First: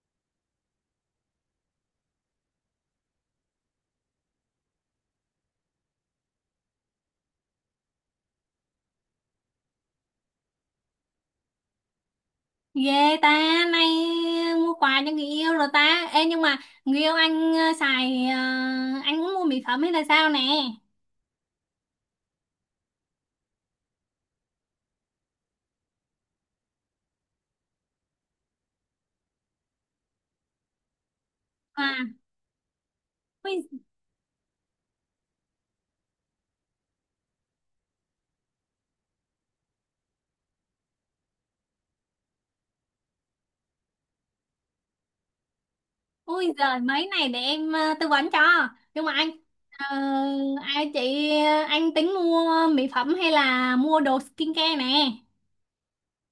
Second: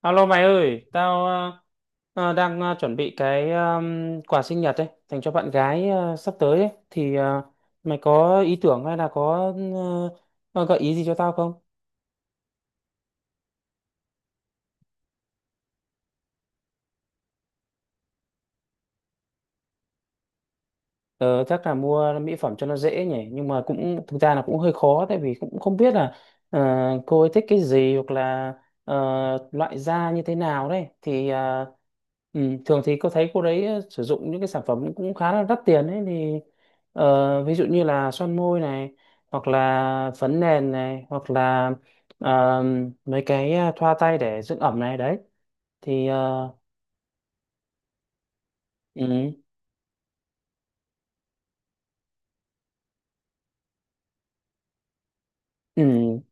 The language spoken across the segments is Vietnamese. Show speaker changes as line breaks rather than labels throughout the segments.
Alo mày ơi, tao đang chuẩn bị cái quà sinh nhật ấy, dành cho bạn gái sắp tới ấy. Thì mày có ý tưởng hay là có gợi ý gì cho tao không?
Ghê ta, nay mua quà cho người yêu rồi ta. Ê nhưng mà người yêu anh xài anh cũng mua mỹ phẩm hay là sao nè?
Ờ, Chắc là mua mỹ phẩm cho nó dễ nhỉ, nhưng mà cũng thực ra là cũng hơi khó, tại vì cũng không biết là ờ, cô ấy thích cái gì, hoặc là ờ, loại da như thế nào đấy thì à,
À,
ừ, thường thì cô thấy cô đấy
ui,
sử dụng những cái sản phẩm cũng khá là đắt tiền ấy, thì ví dụ như là son môi này, hoặc là phấn nền này, hoặc là ờ, mấy cái thoa tay để dưỡng ẩm này đấy, thì
ui giời mấy này để em tư vấn cho. Nhưng mà anh
ừ.
ờ, ai chị anh tính mua mỹ phẩm hay là mua đồ skincare nè?
Ừ,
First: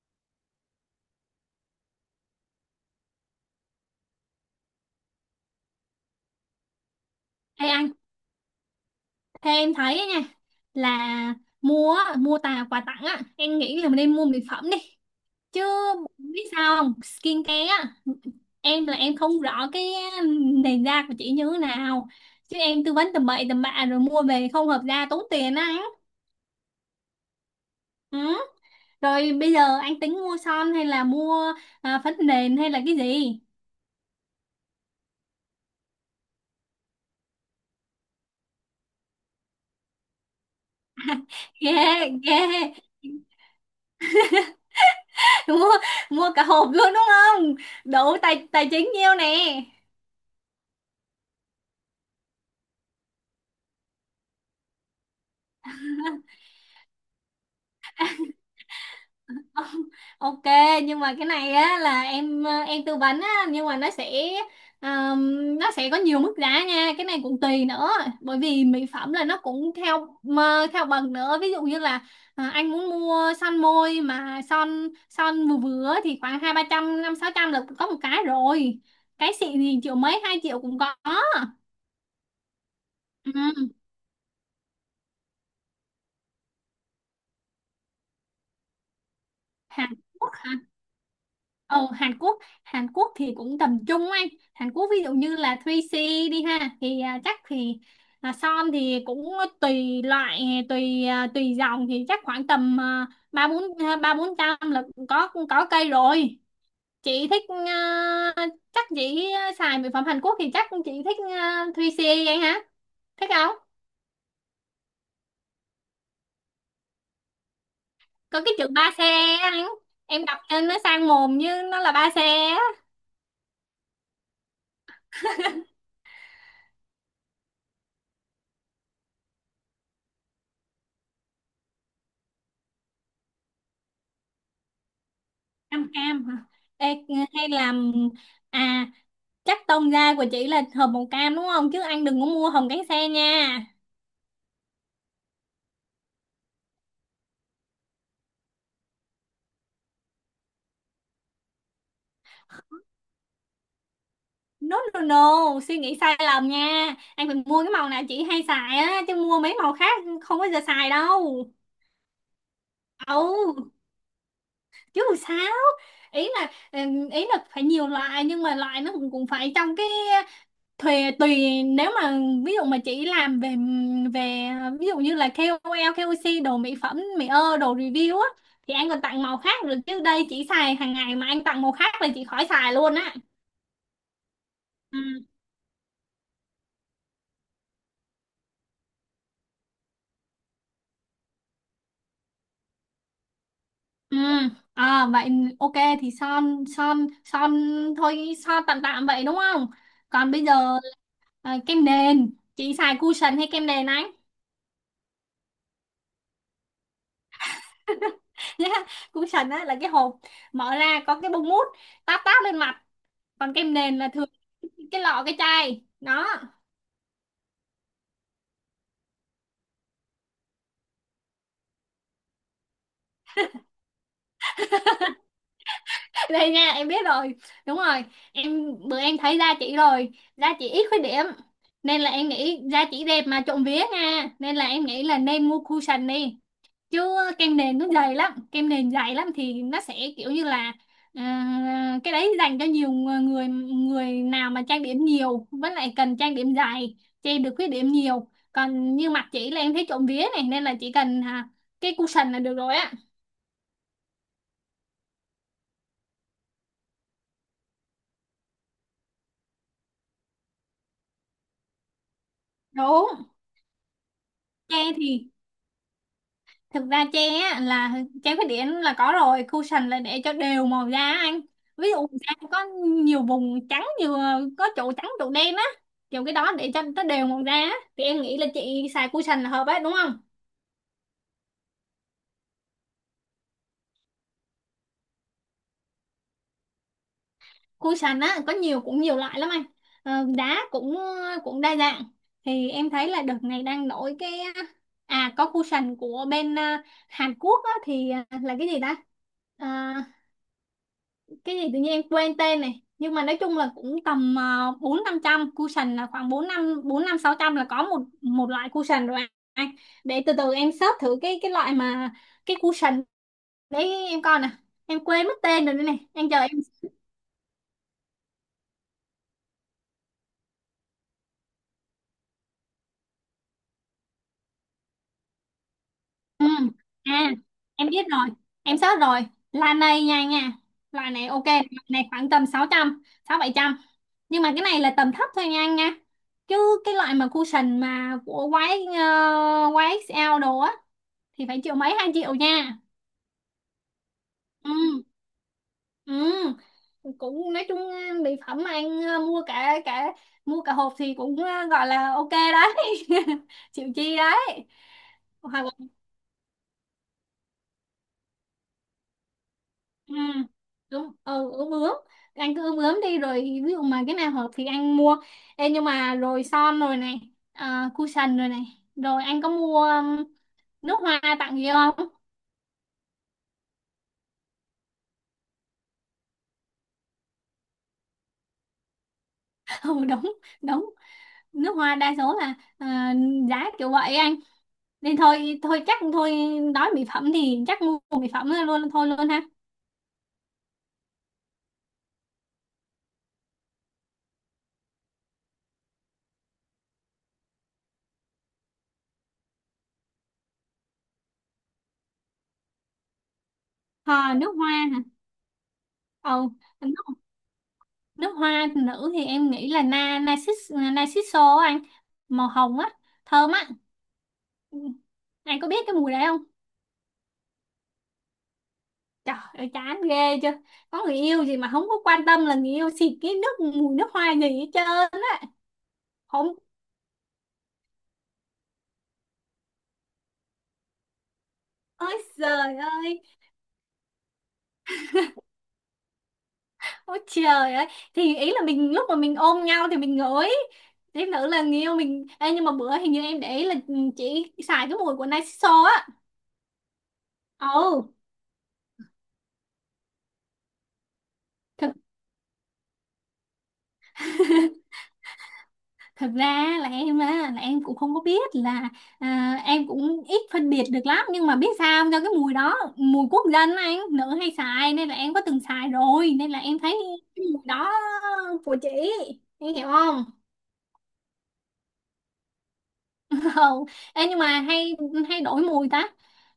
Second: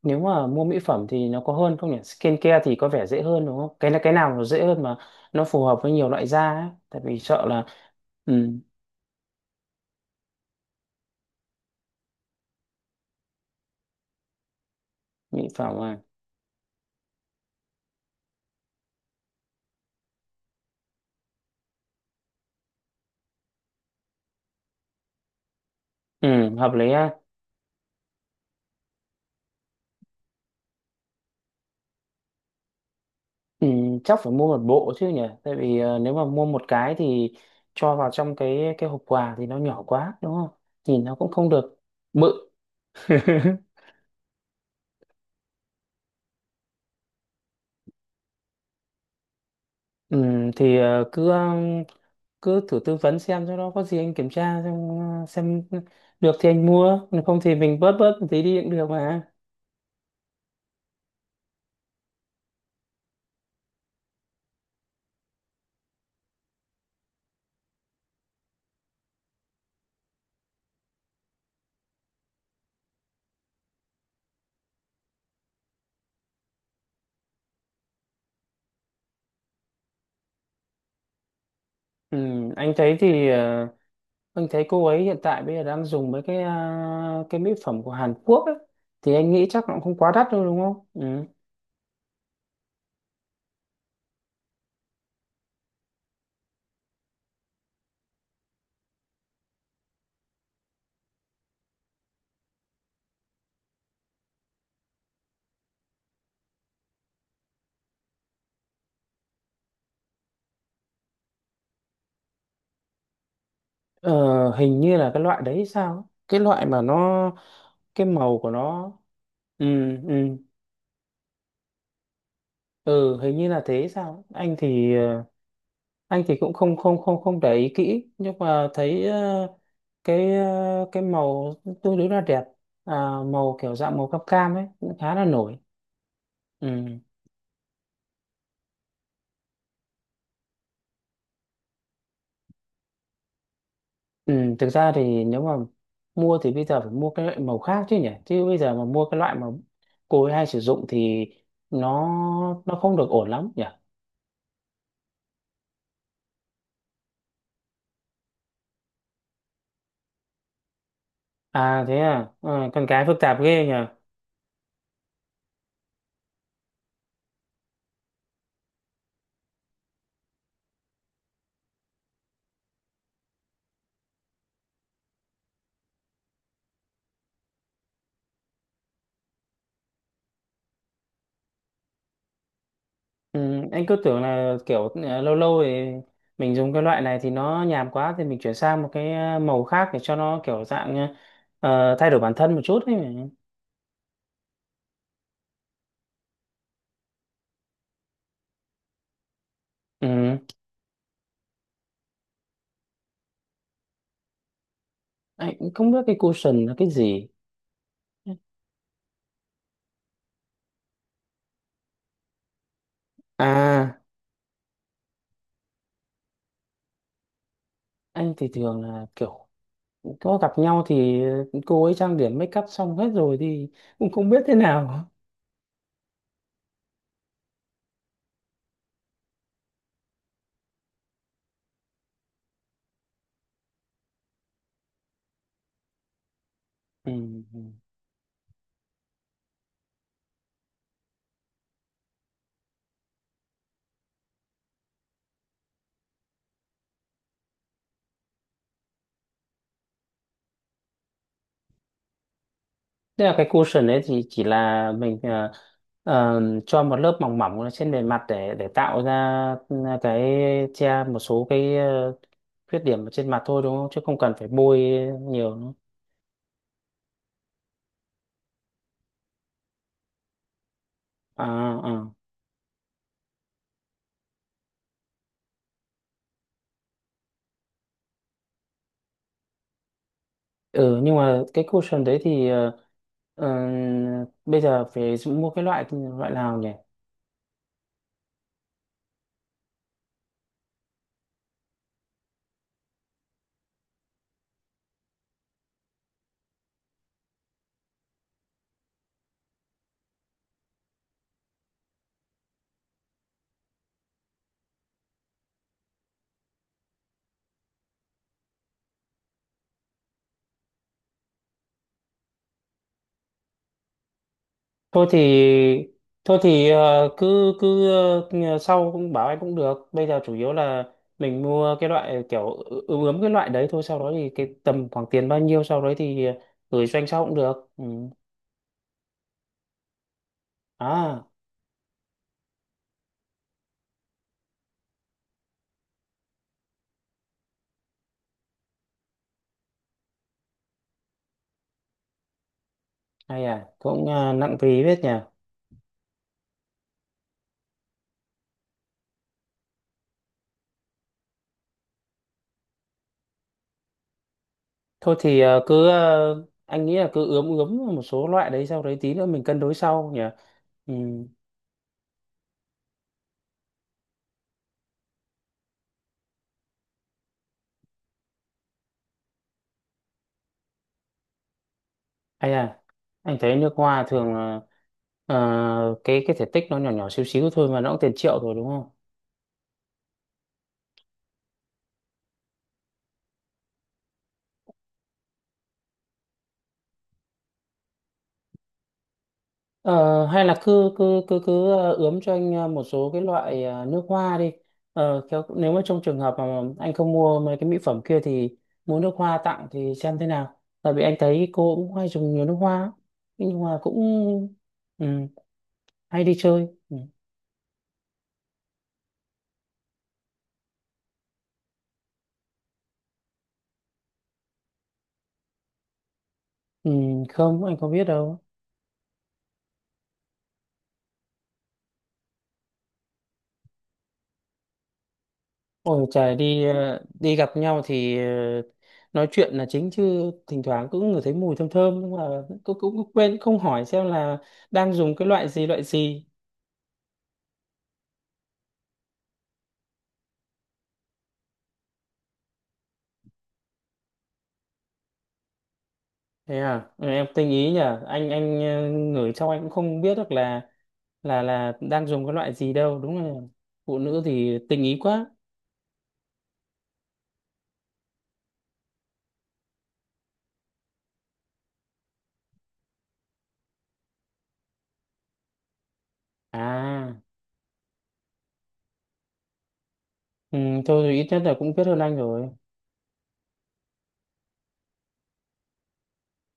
nếu mà mua mỹ phẩm thì nó có hơn không nhỉ? Skincare thì có vẻ dễ hơn đúng không? Cái nào nó dễ hơn mà nó phù hợp với nhiều loại da ấy. Tại vì sợ là
Ê anh,
ừ,
thế em thấy á nha là mua á, mua tà quà tặng á, em nghĩ là mình nên mua mỹ phẩm đi.
mỹ
Chứ
phẩm à.
biết sao không? Skincare á, em là em không rõ cái nền da của chị như thế nào, chứ em tư vấn tầm bậy tầm bạ rồi mua về không hợp da tốn tiền á anh.
Ừ, hợp lý ha.
Ừ, rồi bây giờ anh tính mua son hay là mua phấn nền hay là cái gì.
Ừ, chắc phải mua một bộ chứ nhỉ? Tại vì nếu mà mua một cái thì cho vào trong cái hộp quà thì nó nhỏ quá đúng không? Nhìn nó cũng không được
Ghê, ghê.
bự.
mua mua cả hộp luôn đúng không, đủ tài tài chính nhiêu nè.
Ừ, thì cứ thử tư vấn xem cho nó có gì anh kiểm tra xem, xem được thì anh mua, còn không thì mình bớt bớt một tí đi cũng được mà.
Ok, nhưng mà cái này á là em em tư vấn á, nhưng mà um, nó sẽ có nhiều mức giá nha, cái này cũng tùy nữa, bởi vì mỹ phẩm là nó cũng theo mà theo bậc nữa, ví dụ như là anh muốn mua son môi mà son son vừa vừa thì khoảng 2-300 5-600 là có một cái rồi, cái xịn thì triệu mấy 2 triệu cũng có.
Ừ, anh thấy thì
Ừ.
ờ, anh thấy cô ấy hiện tại bây giờ đang dùng mấy cái mỹ phẩm của Hàn Quốc ấy, thì anh nghĩ chắc nó cũng
Hàn
không quá đắt
Quốc.
đâu đúng không. Ừ,
Ờ, Hàn Quốc. Hàn Quốc thì cũng tầm trung anh. Hàn Quốc ví dụ như là 3C đi ha, thì chắc thì son thì cũng tùy loại, tùy tùy dòng thì chắc khoảng tầm 3-400 là có cây rồi. Chị thích chắc chị xài mỹ phẩm Hàn Quốc thì chắc chị thích 3C anh hả, thích không?
ờ, hình như là cái loại đấy sao ấy. Cái loại mà nó, cái màu
Có
của
cái chữ ba
nó
xe
ừ,
anh, em
ừ,
đọc trên nó sang mồm như nó là ba xe á.
ừ hình như là thế sao ấy. Anh thì cũng không không không không để ý kỹ, nhưng mà thấy cái màu tương đối là đẹp à, màu kiểu dạng màu cam cam ấy cũng khá là nổi
Cam cam hả? Ê,
ừ.
hay là à, chắc tông da của chị là hầm màu cam đúng không, chứ anh đừng có mua hồng cánh sen nha.
Ừ, thực ra thì nếu mà mua thì bây giờ phải mua cái loại màu khác chứ nhỉ, chứ bây giờ mà mua cái loại mà cô ấy hay sử dụng thì nó nó không được ổn lắm nhỉ.
No no no, suy nghĩ sai lầm nha, anh phải mua cái màu nào chị hay xài á, chứ mua mấy màu khác không bao giờ xài đâu.
À thế à. Ờ, con cái phức tạp ghê nhỉ.
Ấu, chứ sao, ý là phải nhiều loại nhưng mà loại nó cũng cũng phải trong cái thuê tùy, nếu mà ví dụ mà chị làm về về ví dụ như là ca O lờ, ca O KOC đồ mỹ phẩm, mỹ ơ, đồ review á, thì anh còn tặng màu khác được, chứ đây chị xài hàng ngày mà anh tặng màu khác là chị khỏi xài luôn á.
Ừ, anh cứ tưởng là kiểu
Ừ.
lâu lâu thì mình dùng cái loại này thì nó nhàm quá, thì mình chuyển sang một cái màu khác để cho nó kiểu dạng thay đổi bản thân một chút ấy mà.
Ừ. À, vậy ok thì son son son thôi, son tạm tạm vậy đúng không? Còn
Ừ,
bây giờ kem nền chị xài cushion hay kem nền anh?
anh cũng không biết cái cushion là cái gì.
Nhá, cushion á là cái hộp mở ra có cái bông mút táp táp lên mặt, còn kem nền
À,
là thường cái lọ cái chai đó.
anh thì thường là kiểu có gặp nhau thì cô ấy trang điểm make up xong hết rồi, thì cũng không biết thế nào.
Đây nha, em biết rồi, đúng rồi. Em bữa em thấy da chị rồi, da chị ít khuyết điểm nên là em nghĩ da chị đẹp mà trộm vía nha, nên là em nghĩ là nên mua cushion đi, chứ
Ừ.
kem
Ừ.
nền nó dày lắm, kem nền dày lắm thì nó sẽ kiểu như là cái đấy dành cho nhiều người, người nào mà trang điểm nhiều với lại cần trang điểm dài che được khuyết điểm nhiều, còn như mặt chị là em thấy trộm vía này, nên là chỉ cần cái cushion là được rồi á.
Thế là cái cushion đấy thì chỉ là mình cho một lớp mỏng mỏng lên trên bề mặt, để tạo ra cái che một số cái khuyết điểm
Đúng,
ở trên mặt thôi đúng không? Chứ không cần phải bôi
tre thì
nhiều nữa.
thực ra tre á, là tre khuyết điểm là có rồi, cushion là để cho đều màu da anh,
À,
ví dụ
à.
da có nhiều vùng trắng nhiều, có chỗ trắng chỗ đen á, kiểu cái đó để cho nó đều màu da á. Thì em nghĩ là chị xài cushion là hợp ấy đúng không?
Ừ, nhưng mà cái cushion đấy thì ờ, bây giờ phải mua cái loại loại nào nhỉ?
Cushion á có nhiều, cũng nhiều loại lắm anh. Ờ, đá cũng cũng đa dạng, thì em thấy là đợt này đang nổi cái, có cushion của bên Hàn Quốc á, thì à, là cái gì ta. À, cái gì tự nhiên em quên tên này, nhưng mà nói chung là cũng tầm 4-500, cushion là khoảng bốn năm 4-5-600 là có một một loại cushion rồi anh. Để từ từ em search thử cái loại mà cái cushion đấy, em coi nè, em
thôi
quên mất tên rồi, đây
thì
này anh
thôi
chờ em.
thì ờ, cứ cứ ờ, sau cũng bảo anh cũng được, bây giờ chủ yếu là mình mua cái loại kiểu ướm ướm cái loại đấy thôi, sau đó thì cái tầm khoảng tiền bao nhiêu, sau đấy thì
Ừ.
gửi cho anh sau
À
cũng được ừ.
em biết rồi, em search rồi, là này nha nha. Loại
À,
này ok, loại này khoảng tầm 600, 6-700, nhưng mà cái này là tầm thấp thôi nha anh nha, chứ cái loại mà cushion mà của YX, YXL đồ á thì phải triệu mấy hai triệu nha.
hay à, cũng nặng phí biết
Ừ,
nhỉ.
ừ, cũng nói chung mỹ phẩm mà anh mua cả cả mua cả hộp thì cũng gọi là ok đấy. Chịu chi đấy.
Thôi thì
Hoặc là
anh nghĩ là cứ ướm ướm một số loại đấy, sau đấy tí nữa mình cân đối sau
ừ,
nhỉ. Ừ.
đúng ừ, ướm ướm, anh cứ ướm ướm đi rồi ví dụ mà cái nào hợp thì anh mua. Ê, nhưng mà rồi son rồi này, cushion rồi này, rồi anh có mua nước hoa tặng gì không?
Hay à, anh thấy nước hoa thường là cái thể tích nó nhỏ nhỏ xíu xíu thôi mà nó cũng tiền triệu rồi đúng không.
Ừ đúng đúng, nước hoa đa số là giá kiểu vậy anh, nên thôi thôi chắc thôi, nói mỹ phẩm thì chắc mua mỹ phẩm luôn thôi luôn ha.
Ờ, hay là cứ cứ cứ cứ ờ, ướm cho anh một số cái loại nước hoa đi. Ờ, nếu mà trong trường hợp mà anh không mua mấy cái mỹ phẩm kia, thì mua nước hoa tặng thì xem thế nào. Tại vì anh thấy cô cũng hay dùng nhiều nước hoa lắm. Nhưng mà cũng
À, nước hoa hả?
ừ, hay đi
Ờ,
chơi. Ừ.
nước, nước hoa nữ thì em nghĩ là na narcis narciso á anh, màu hồng á, thơm á. Ừ. Anh có biết cái mùi đấy không?
Ừ, không, anh không biết đâu.
Trời ơi chán ghê chưa, có người yêu gì mà không có quan tâm là người yêu xịt cái nước mùi nước hoa gì hết trơn á.
Ôi trời,
Không,
đi gặp nhau thì nói chuyện là chính, chứ thỉnh thoảng cũng ngửi thấy mùi thơm thơm, nhưng
ơi
mà cũng
trời
cũng cũng
ơi,
quên không hỏi xem là đang dùng cái loại gì loại gì.
ôi trời ơi. Thì ý là mình lúc mà mình ôm nhau thì mình ngửi, thêm nữa là người yêu mình. Ê, nhưng mà bữa hình như em để ý là ừ, chị xài cái mùi của Narciso á.
Thế à. Ừ, em tinh ý nhỉ.
Ồ.
Anh ngửi trong, anh cũng không biết được là
Thực,
đang dùng cái loại gì đâu, đúng là phụ nữ thì tinh ý quá.
thật ra là em á là em cũng không có biết là em cũng ít phân biệt được lắm, nhưng mà biết sao không? Do cái mùi đó mùi quốc dân á, anh, nữ hay xài nên là em có từng xài rồi nên là em thấy
À,
cái mùi đó của chị, em hiểu không?
ừ, thôi thì ít nhất là cũng biết hơn anh rồi.
Không. Ê, nhưng mà hay hay đổi mùi ta,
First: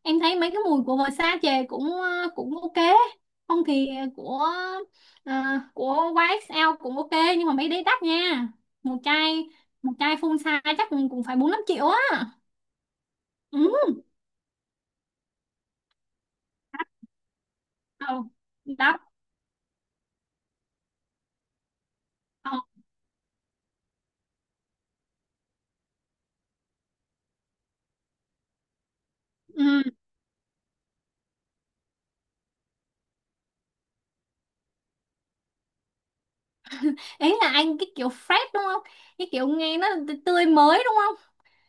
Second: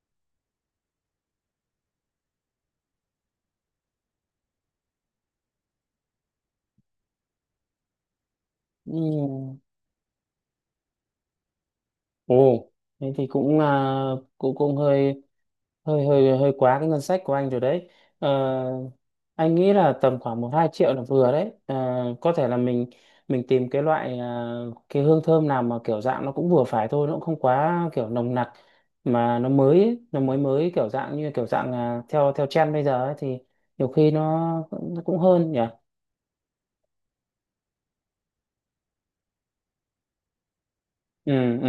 em thấy mấy cái mùi của Versace chè cũng cũng ok, không thì của ờ, của YSL cũng ok, nhưng mà mấy đấy đắt nha. Một chai
Ừ.
một chai full size chắc cũng cũng phải 4-5 triệu á.
Ồ, thế thì cũng
Ừ.
à, cũng cũng hơi hơi quá cái ngân sách của anh rồi đấy.
Ờ,
Ờ,
đắt.
anh nghĩ là tầm khoảng 1-2 triệu là vừa đấy, à, có thể
Ờ,
là mình tìm cái loại à, cái hương thơm nào mà kiểu dạng nó cũng vừa phải thôi, nó cũng không quá kiểu nồng nặc, mà nó mới
ừ.
ấy, nó mới mới kiểu dạng, à, theo theo trend bây giờ ấy, thì nhiều khi nó cũng hơn nhỉ.
Ý là anh cái kiểu fresh đúng không, cái kiểu nghe nó tươi mới đúng không?
Ừ, ừ,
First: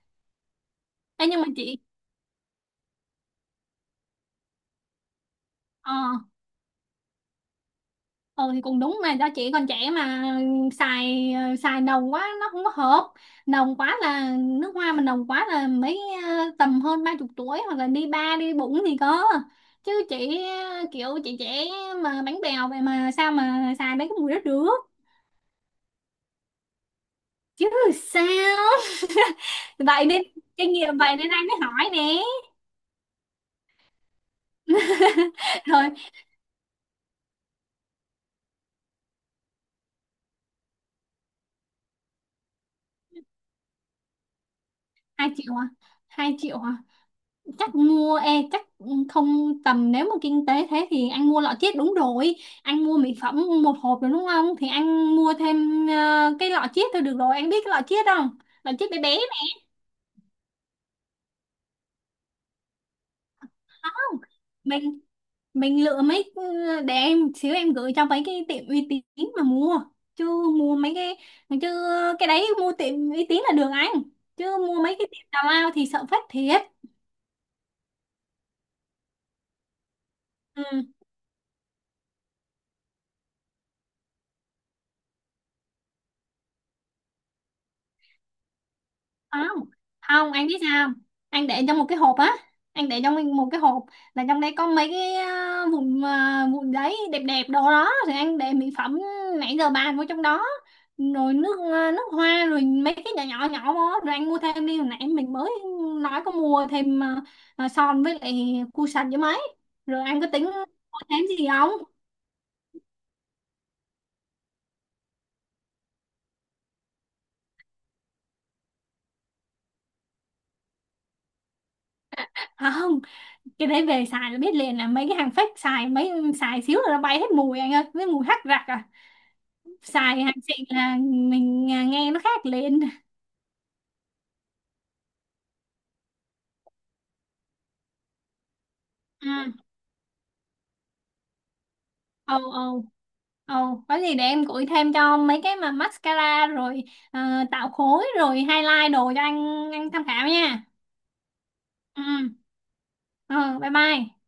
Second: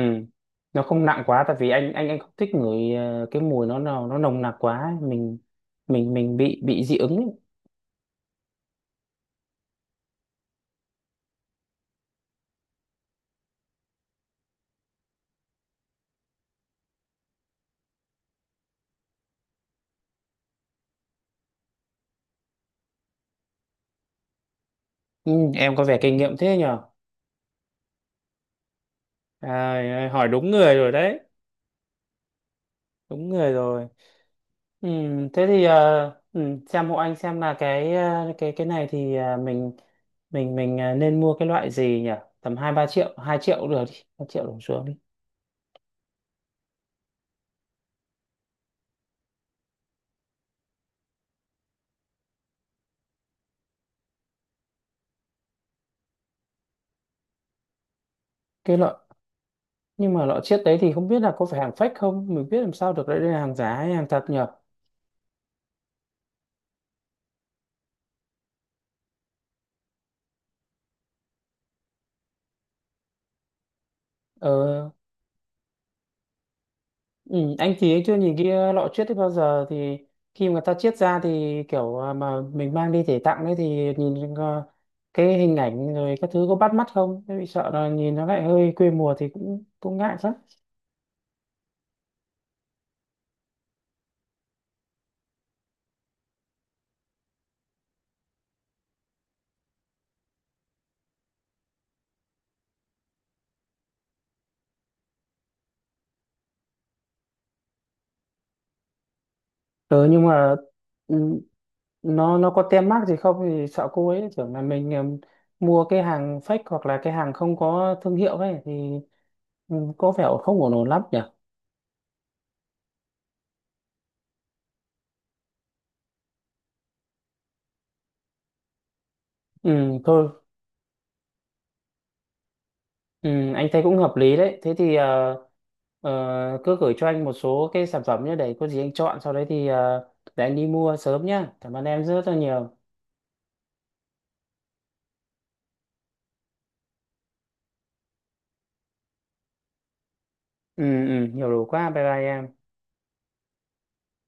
nó không nặng
Ê, nhưng
quá,
mà
tại vì
chị
anh không thích ngửi à, cái mùi nó nào nó nồng nặc quá ấy. mình
ờ,
mình mình bị dị ứng ấy.
ừ thì cũng đúng mà do chị còn trẻ mà, xài xài nồng quá nó không có hợp, nồng quá là nước hoa mà nồng quá là mấy tầm hơn 30 tuổi hoặc là đi ba đi bụng thì có, chứ chị kiểu chị trẻ mà bánh bèo vậy mà sao mà xài mấy cái mùi đó được.
Ừ, em có vẻ kinh nghiệm thế nhỉ.
Chứ sao. Vậy
À,
nên,
hỏi đúng
kinh
người rồi
nghiệm vậy
đấy.
nên anh mới hỏi nè.
Đúng người rồi. Ừ, thế thì
Rồi,
ừ, xem hộ anh xem là cái này thì nên mua cái loại gì nhỉ? Tầm 2-3 triệu, 2 triệu cũng được đi, 2 triệu đổ xuống đi.
2 triệu à, 2 triệu chắc mua e chắc không, tầm nếu mà kinh tế thế thì anh mua lọ chiết đúng rồi, anh mua mỹ phẩm một hộp rồi đúng không, thì anh mua thêm cái lọ chiết thôi được rồi, anh biết cái lọ chiết không, lọ
Cái
chiết
loại,
bé bé này.
nhưng mà loại chiếc đấy thì không biết là có phải hàng fake không, mình biết làm sao được đấy đây là hàng giả hay hàng thật nhỉ?
Mình mình lựa mấy ừ, để em xíu em gửi cho mấy cái tiệm uy tín mà mua, chứ mua mấy cái, chứ cái đấy mua tiệm uy tín là được anh, chứ mua
Ờ,
mấy cái tiệm tào lao thì sợ phát thiệt.
ừ, anh thì anh chưa nhìn lọ chiết đấy bao giờ, thì khi mà người ta
Ừ.
chiết ra thì kiểu mà mình mang đi để tặng đấy, thì nhìn cái hình ảnh rồi các thứ có bắt mắt không? Thế bị sợ là nhìn nó lại hơi quê mùa thì cũng
Không
cũng ngại.
không, anh biết sao không? Anh để trong một cái hộp á, anh để trong một cái hộp là trong đây có mấy cái vụn vụn giấy đẹp đẹp đồ đó, thì anh để mỹ phẩm nãy giờ bàn vô trong đó, rồi nước nước hoa rồi mấy cái nhỏ nhỏ nhỏ vô, rồi anh mua thêm đi, hồi nãy mình mới nói có mua thêm son với lại cu sạch với mấy, rồi
Ờ
anh
nhưng
có tính
mà
mua thêm
ừ,
gì không?
nó có tem mác gì không, thì sợ cô ấy tưởng là mình mua cái hàng fake hoặc là cái hàng không có thương hiệu ấy, thì ừ, có vẻ không ổn ổn lắm nhỉ.
À, không, cái đấy về xài là biết liền là mấy cái hàng fake, xài xài xíu là nó bay hết mùi anh ơi với mùi hắc rạc à,
Ừ
xài
thôi,
hàng xịn là mình nghe nó khác liền.
ừ, anh thấy cũng hợp lý đấy, thế thì cứ gửi cho anh một số cái sản phẩm nhé, để có gì anh chọn, sau đấy
À,
thì để anh đi mua sớm nhá, cảm ơn em rất là
ồ
nhiều.
ồ ồ, có gì để em gửi thêm cho mấy cái mà mascara rồi ờ, tạo khối rồi highlight đồ cho anh tham khảo nha.
Ừ, ừ, nhiều đủ quá,
Ừ,
bye bye em.
ừ, bye bye.